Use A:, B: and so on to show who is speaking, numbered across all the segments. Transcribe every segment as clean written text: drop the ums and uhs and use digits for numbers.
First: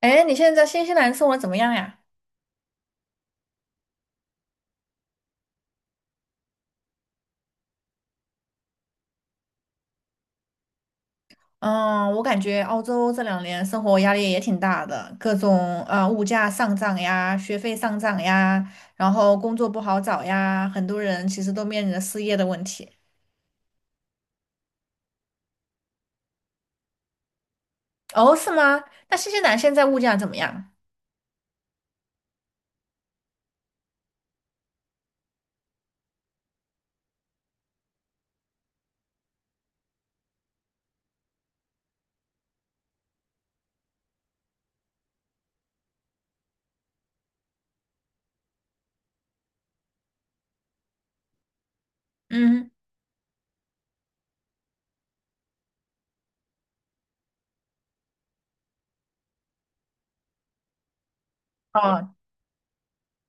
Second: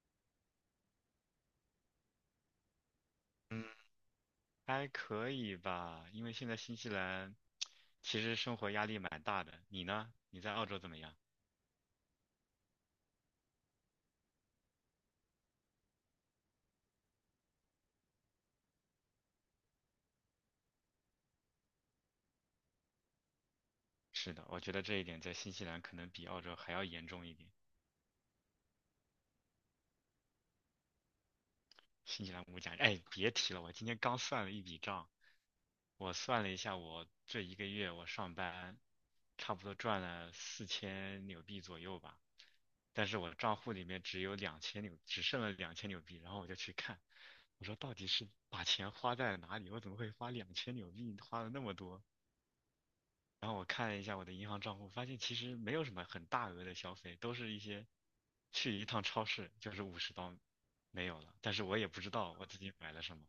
A: 哎，你现在在新西兰生活怎么样呀？
B: 嗯，还可以吧，因为现在新西兰其实生活压力蛮大的。你呢？你在澳洲怎么样？
A: 嗯，我感觉澳洲这2年生活压力也挺大的，各种物价上涨呀，学费上涨呀，然后工作不好找呀，很多人其实都面临着失业的问题。
B: 是的，我觉得这一点在新西兰可能比澳洲还要严重一点。
A: 哦，是吗？那新西兰现在物价怎么样？
B: 新西兰物价，哎，别提了，我今天刚算了一笔账，我算了一下，我这一个月我上班，差不多赚了4000纽币左右吧，但是我账户里面只剩了两千纽币，然后我就去看，我说到底是把钱花在了哪里？我怎么会花两千纽币，花了那么多？
A: 嗯，
B: 然后我看了一下我的银行账户，发现其实没有什么很大额的消费，都是一些去一趟超市就是50刀没有了。但是我也不知
A: 哦，
B: 道我自己买了什么。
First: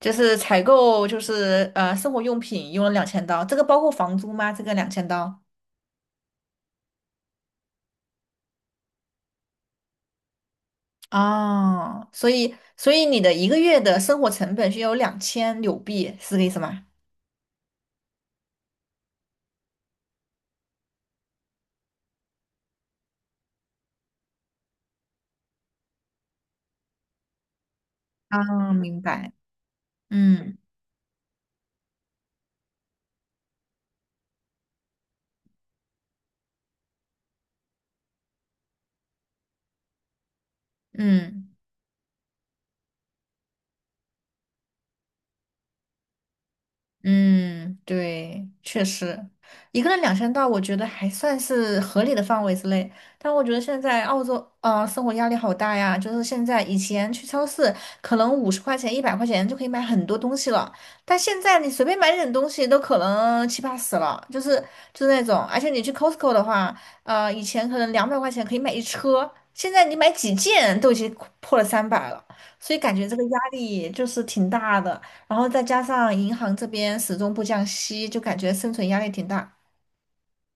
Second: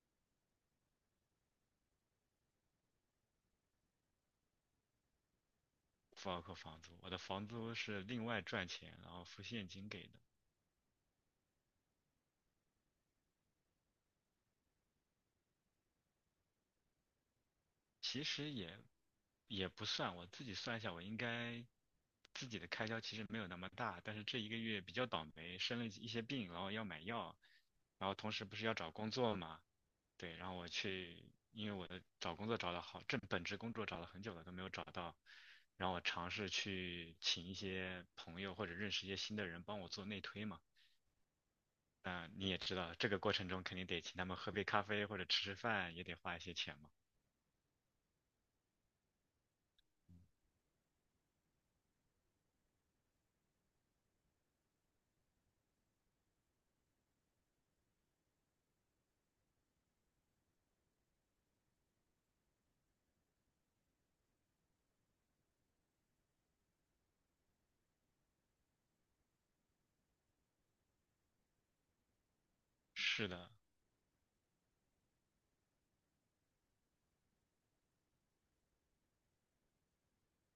A: 就是采购生活用品用了两千刀，这个包括房租吗？这个两千刀？
B: 不包括房租，我的房租是另外赚钱，然后付现金给的。
A: 哦，所以你的一个月的生活成本是有2000纽币，是这个意思吗？
B: 其实也不算，我自己算一下，我应该自己的开销其实没有那么大，但是这一个月比较倒霉，生了一些病，然后要买药，然后同时不是
A: 啊，
B: 要找
A: 明
B: 工
A: 白，
B: 作嘛，对，然后
A: 嗯
B: 我去，因为我的找工作找了好，正本职工作找了很久了都没有找到，然后我尝试去请一些朋友或者认识一些新的人帮我做内推嘛。
A: 嗯。
B: 那你也知道，这个过程中肯定得请他们喝杯咖啡或者吃吃饭，也得花一些钱嘛。
A: 嗯，对，确实，一个人两千到，我觉得还算是合理的范围之内。但我觉得现在澳洲，啊，生活压力好大呀。就是现在，以前去超市可能50块钱、100块钱就可以买很多东西了，但现在你随便买点东西都可能七八十了，就是那种。而且你去 Costco 的话，以前可能200块钱可以买一车，现在你买几件都已经破了300了，所以感觉这个
B: 是
A: 压
B: 的，
A: 力就是挺大的。然后再加上银行这边始终不降息，就感觉生存压力挺大。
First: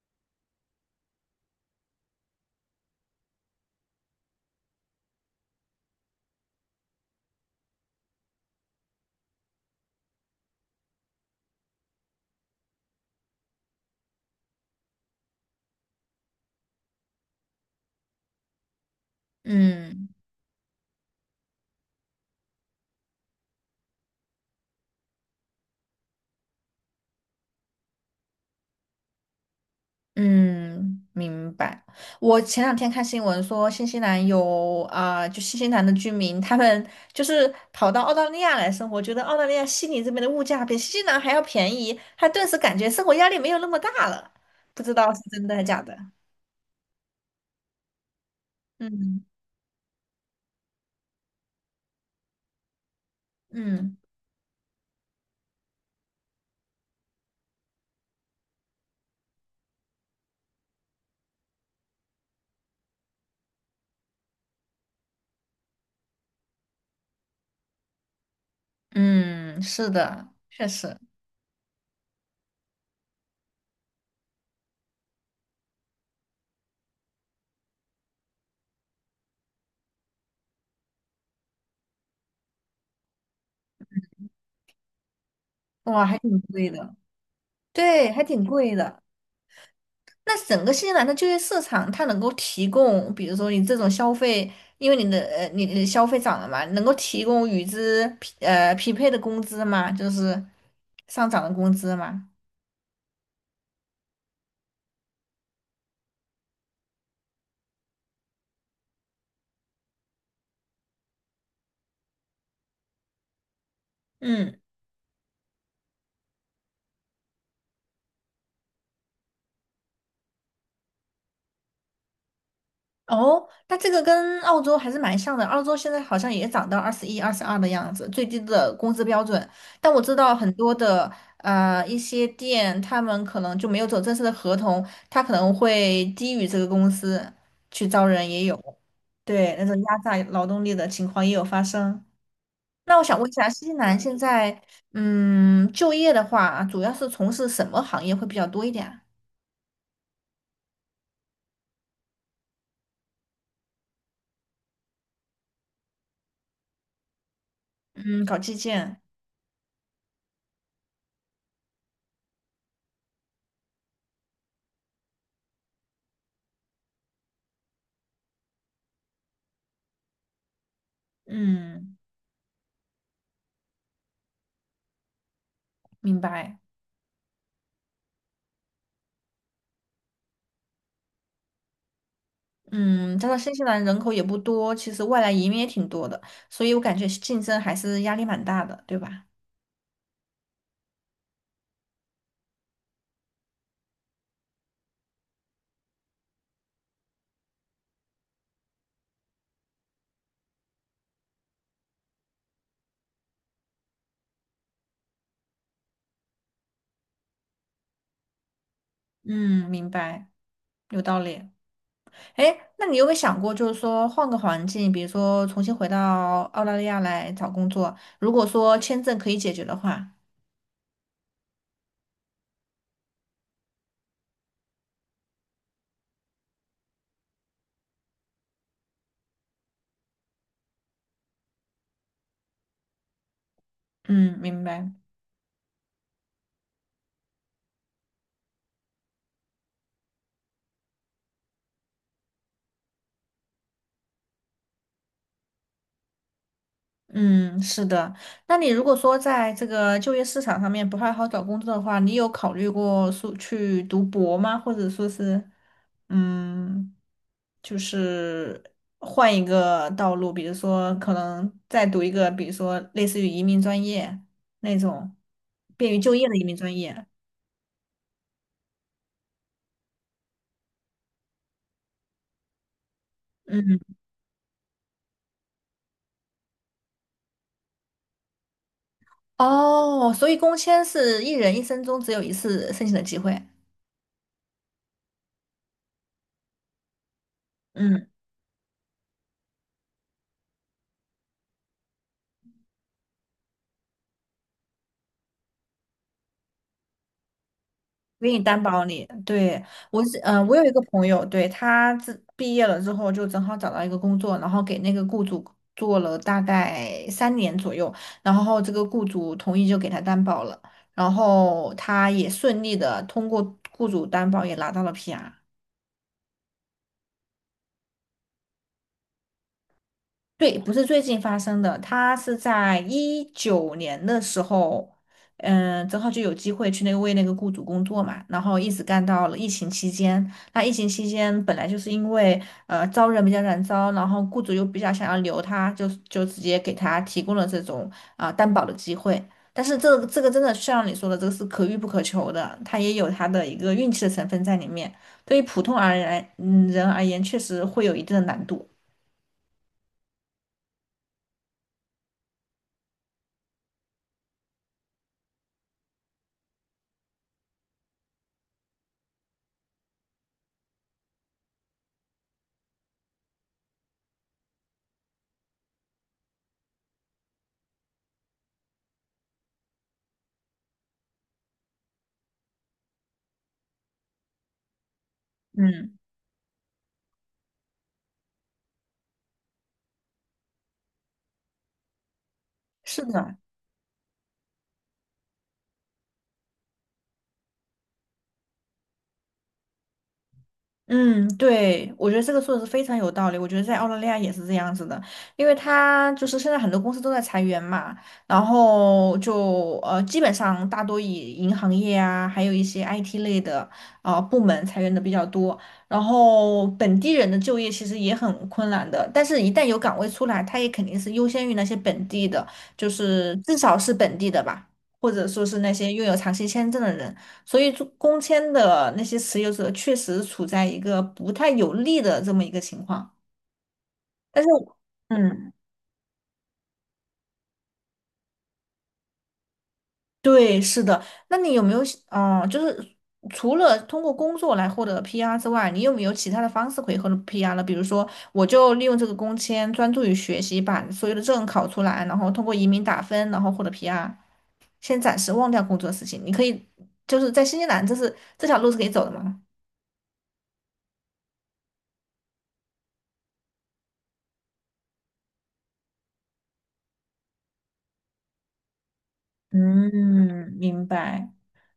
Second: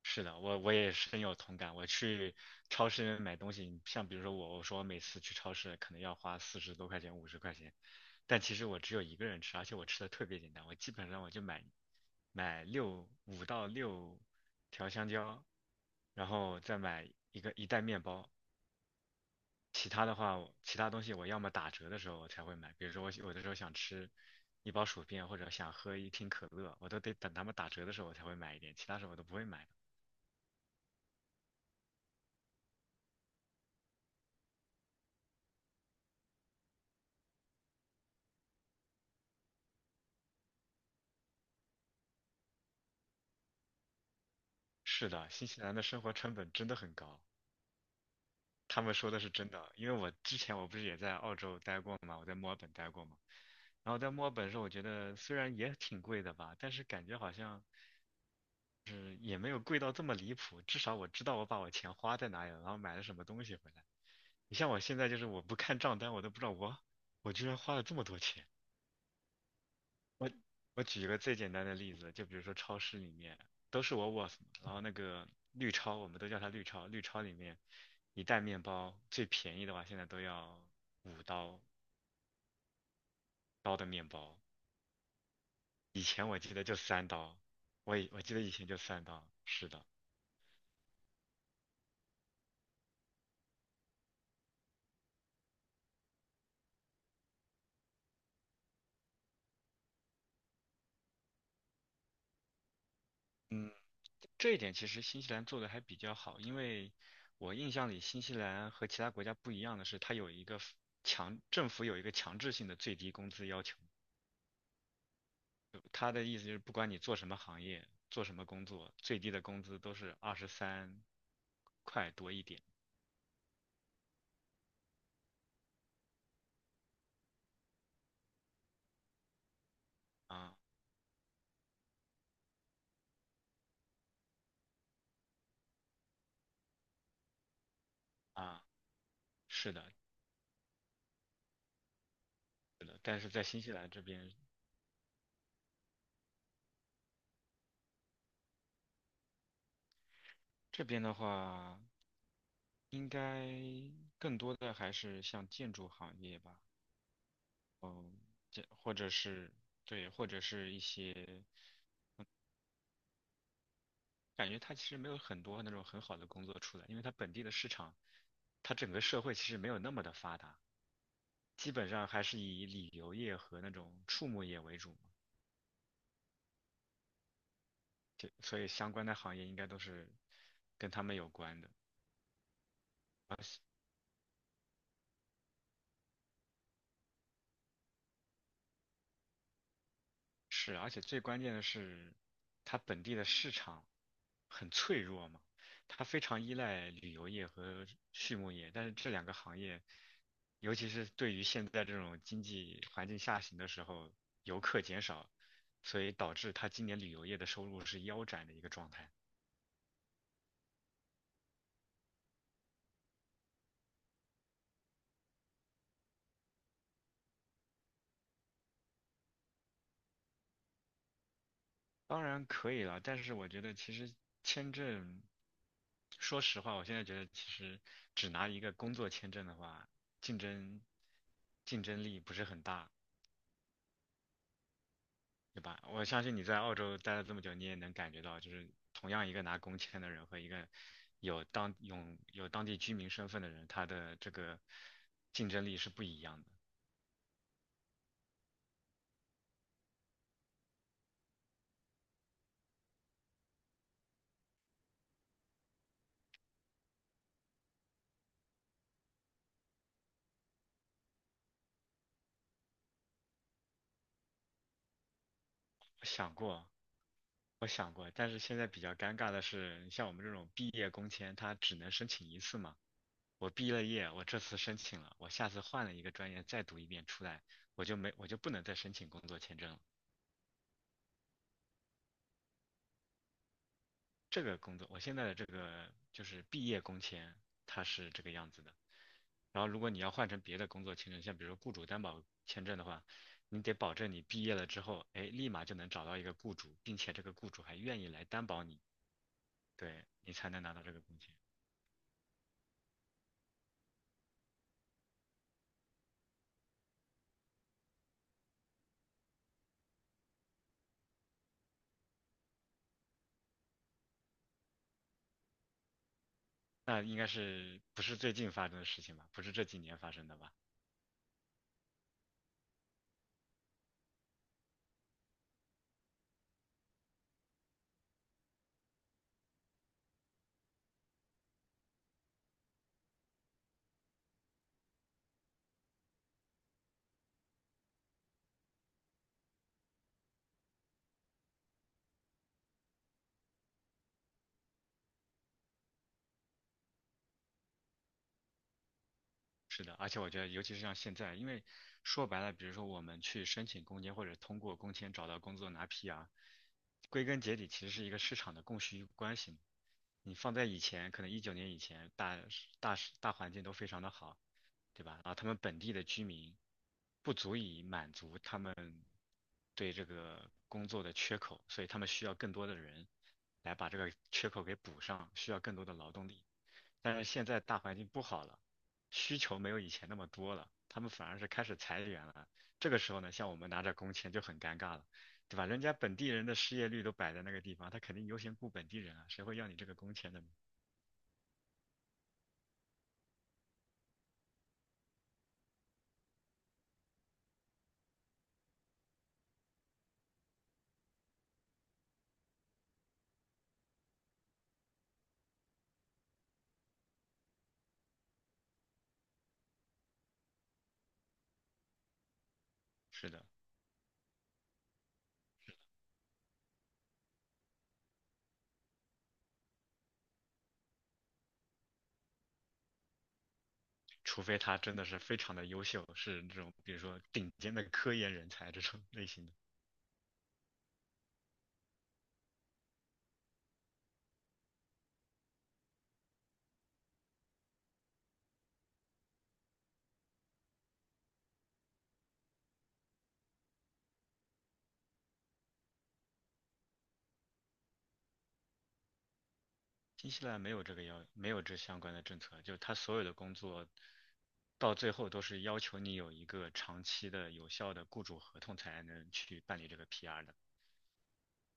B: 是的，我也深有同感。我去超市买东西，像比如说我说我每次去超市可能要花40多块钱、50块钱，但其实我只有一个人吃，而且我吃的特别简单，我基本上我就买五到六条香蕉，然后再买一袋面包。
A: 嗯
B: 其他东西我要么打折的时候我才会买，比如说我有的时候想吃一包薯片或者想喝一听可乐，我都得等他们打折的时候我才会买一点，其他时候我都不会买。
A: 嗯，明白。我前两天看新闻说，新西兰有啊、就新西兰的居民，他们就是跑到澳大利亚来生活，觉得澳大利亚悉尼这边的物价比新西兰还要便宜，他顿时感觉生活压力没有那么大了。不知
B: 是
A: 道是
B: 的，
A: 真
B: 新
A: 的
B: 西
A: 还
B: 兰
A: 假
B: 的
A: 的。
B: 生活成本真的很高，他们说的
A: 嗯
B: 是真的。因为我之前我不是也在澳洲待过嘛，我在墨尔本待过嘛。然
A: 嗯
B: 后在墨尔本的时候，我觉得虽然也挺贵的吧，但是感觉好像是也没有贵到这么离谱。至少我知道我把我钱花在哪里了，然后买了什么东西回来。你像我现在就是我不看账单，我都不知道我居然花了这么多钱。
A: 嗯，是的，确
B: 我
A: 实，
B: 举一个最简单的例子，就比如说超市里面都是我 o o w o s 然后那个绿超，我们都叫它绿超，绿超里面一袋面包最便宜的话，现在都要五刀的面包，以
A: 哇，还
B: 前我
A: 挺
B: 记得
A: 贵
B: 就
A: 的。
B: 三刀，
A: 对，
B: 我
A: 还
B: 记得
A: 挺
B: 以前
A: 贵
B: 就
A: 的。
B: 三刀，是的，
A: 那整个新西兰的就业市场，它能够提供，比如说你这种消费，因为你的你的消费涨了嘛，能够提供与之匹配的工资嘛，就是上涨的工资嘛，
B: 嗯，这一点其实新西兰做的还比较好，因为我印象里新西兰和其他国家不一样的是，它有一个 f- 强，政府有一个强制性的最低工资要求。
A: 嗯。
B: 他的意思就是，不管你做什么行业、做什么工作，最低的工资都是23块多一点
A: 哦，那这个跟澳洲还是蛮像的。澳洲现在好像也涨到21、22的样子，最低的工资标准。但我知道很
B: 啊
A: 多的一些店，他们可能就没有走正式的合同，他可能会低于这个公司去招人，也
B: 啊。
A: 有。对，那
B: 是
A: 种
B: 的，
A: 压榨劳动力的情况也有发生。
B: 是
A: 那
B: 的，
A: 我想
B: 但
A: 问
B: 是
A: 一
B: 在
A: 下，
B: 新
A: 新
B: 西
A: 西
B: 兰
A: 兰
B: 这
A: 现
B: 边，
A: 在就业的话，主要是从事什么行业会比较多一点啊？
B: 这边的话，应该更多的还是像建筑行业吧，嗯，
A: 嗯，搞基
B: 这或
A: 建。
B: 者是对，或者是一些感觉它其实没有很多那种很好的工作出来，因为它本地的市场，它整个社会其实没有那么的发达，基本
A: 嗯，
B: 上还是以旅游业和那种畜牧业为主嘛，
A: 明白。
B: 就所以相关的行业应该都是跟他们有关的。
A: 嗯，加上新西兰人口也不多，其实外来移民也挺多的，所以我感觉竞争还是压力蛮大的，对吧？
B: 是，而且最关键的是，它本地的市场很脆弱嘛，它非常依赖旅游业和畜牧业，但是这两个行业，尤其是对于现在这种经济环境下行的时候，游客减少，所以导致它今年旅游业的收入是腰斩的一个状态。
A: 嗯，明白，有道理。哎，那你有没有想过，就是说换个环境，比如说重新回到澳大利亚来找工作，如果说签证可以解决的话，
B: 当然可以了，但是我觉得其实签证，说实话，我现在觉得其实只拿一个工作签证的话，竞争竞争力不是很大，
A: 嗯，明白。
B: 对吧？我相信你在澳洲待了这么久，你也能感觉到，就是同样一个拿工签的人和一个有当有有当地居民身份的人，他的这个竞争力是不一样的。
A: 嗯，是的。那你如果说在这个就业市场上面不太好找工作的话，你有考虑过说去读博吗？或者说是，嗯，就是换一个道路，比如说可能再读一个，比如说类似于移民专业那种便于
B: 我
A: 就业
B: 想
A: 的移民
B: 过，
A: 专业。
B: 我想过，但是现在比较尴尬的是，你像我们这种毕业工签，它只能申请一次嘛。我毕
A: 嗯，
B: 了业，我这次申请了，我下次换了一个专业再读一遍出来，我就不能再申请工作签证了。
A: 哦，所以工签是一人一生中只有一次申请的机会。
B: 这个工作，我现在的这个就是毕业工签，它
A: 嗯。
B: 是这个样子的。然后如果你要换成别的工作签证，像比如说雇主担保签证的话，你得保证你毕业了之后，哎，立马就能找到一个雇主，并且这个雇主还愿意
A: 我
B: 来
A: 给你
B: 担
A: 担
B: 保你，
A: 保你，对，我
B: 对，
A: 是，
B: 你
A: 嗯、
B: 才
A: 我
B: 能
A: 有一
B: 拿
A: 个
B: 到这个
A: 朋
B: 工
A: 友，
B: 钱。
A: 对，他自毕业了之后就正好找到一个工作，然后给那个雇主做了大概3年左右，然后这个雇主同意就给他担保了，然后他也顺利的通过雇主担保也拿到了 PR。
B: 那应该是不是最近发生的事情吧？不是这几年发生的吧？
A: 对，不是最近发生的，他是在19年的时候，嗯，正好就有机会去那个为那个雇主工作嘛，然后一直干到了疫情期间。那疫情期间本来就是因为招人比较难招，然后雇主又比较想要留他，就直接给他提供了这种啊、担保的机会。但是这个真的像你说的，这个是可遇不可求的，他也有他的一个运气的成分在里面。对于普通而言，嗯，人而言确实会有一定的难度。
B: 是的，而且我觉得，尤其是像现在，因为说白了，比如说我们去申请工签或者通过工签找到工作拿 PR，归根结底其实是一个市场的供需关系嘛。你放在以前，可能一九年以前，大环境都非常的好，对吧？然后他们本地的居民不足以满足他们对这个工作的缺口，所以他们需要更多的人来把这个缺口给补上，需要更多的
A: 嗯，
B: 劳动力。但是现在大环境不好了。需求没有以前那么多了，他们反而是开始裁员了。这个
A: 是
B: 时候呢，
A: 的。
B: 像我们拿着工签就很尴尬了，对吧？人家本地人的失业率都摆在那个地方，他肯定优先雇本地人啊，谁会要你这个工签的呢？
A: 嗯，对，我觉得这个说的是非常有道理。我觉得在澳大利亚也是这样子的，因为它就是现在很多公司都在裁员嘛，然后就基本上大多以银行业啊，还有一些 IT 类的部门裁员的比较多。然后本地人的就业其实也很困难的，但是一旦有岗位出来，它也肯定是优先于那些本地的，就
B: 是
A: 是
B: 的，
A: 至少是本地的吧，或者说是那些拥有长期签证的人。所以做工签的那些持有者确实处在一个不太有利的这么一个情况。
B: 除
A: 但是，
B: 非他真的是非
A: 嗯，
B: 常的优秀，是这种比如说顶尖的科研人才这种类型的。
A: 对，是的。那你有没有，嗯，就是除了通过工作来获得 PR 之外，你有没有其他的方式可以获得 PR 呢？比如说，我就利用这个工签专注于学习，把所有的证考出来，然后通过移民打分，然后获得 PR。先暂时忘掉工作的事情，你可以就是在新西兰，这条路是可以走的吗？
B: 新西兰没有这个要，没有这相关的政策，就他所有的工作到最后都是要求你有一个长期的有效的雇主合同才能去办理这个 PR
A: 嗯，
B: 的。
A: 明白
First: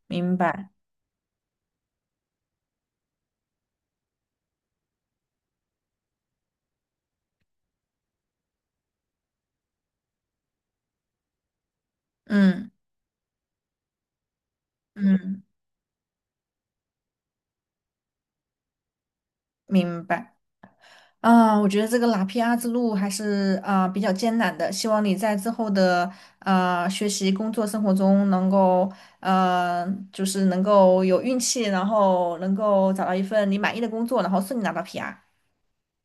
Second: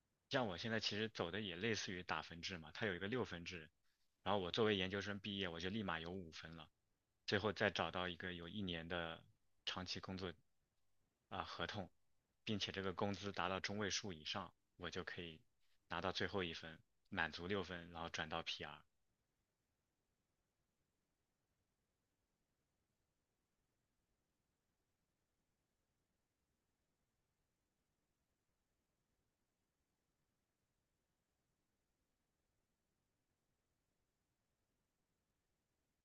A: 明
B: 像我
A: 白。
B: 现在其实走的也类似于打分制嘛，它有一个6分制，然后我作为研究生毕业，我就立马有5分了，最后再找到一个有1年的长期工作啊、合同，并
A: 嗯
B: 且这个工资达到中位数以上，我就可以
A: 嗯，
B: 拿到最后1分，满足六分，然后转到 PR。
A: 明白。啊，我觉得这个拿 PR 之路还是啊、比较艰难的，希望你在之后的学习、工作、生活中能够呃，就是能够有运气，然后能够找到一份你满意的工作，然后顺利拿到 PR。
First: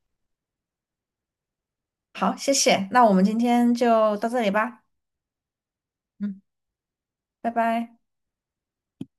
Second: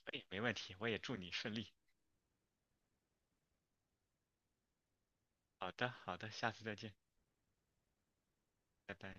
B: 哎，没问题，我也祝你顺利。
A: 好，谢谢。那我们今天就到这里吧。
B: 好的，好的，
A: 嗯，
B: 下次再见，
A: 拜拜。
B: 拜拜。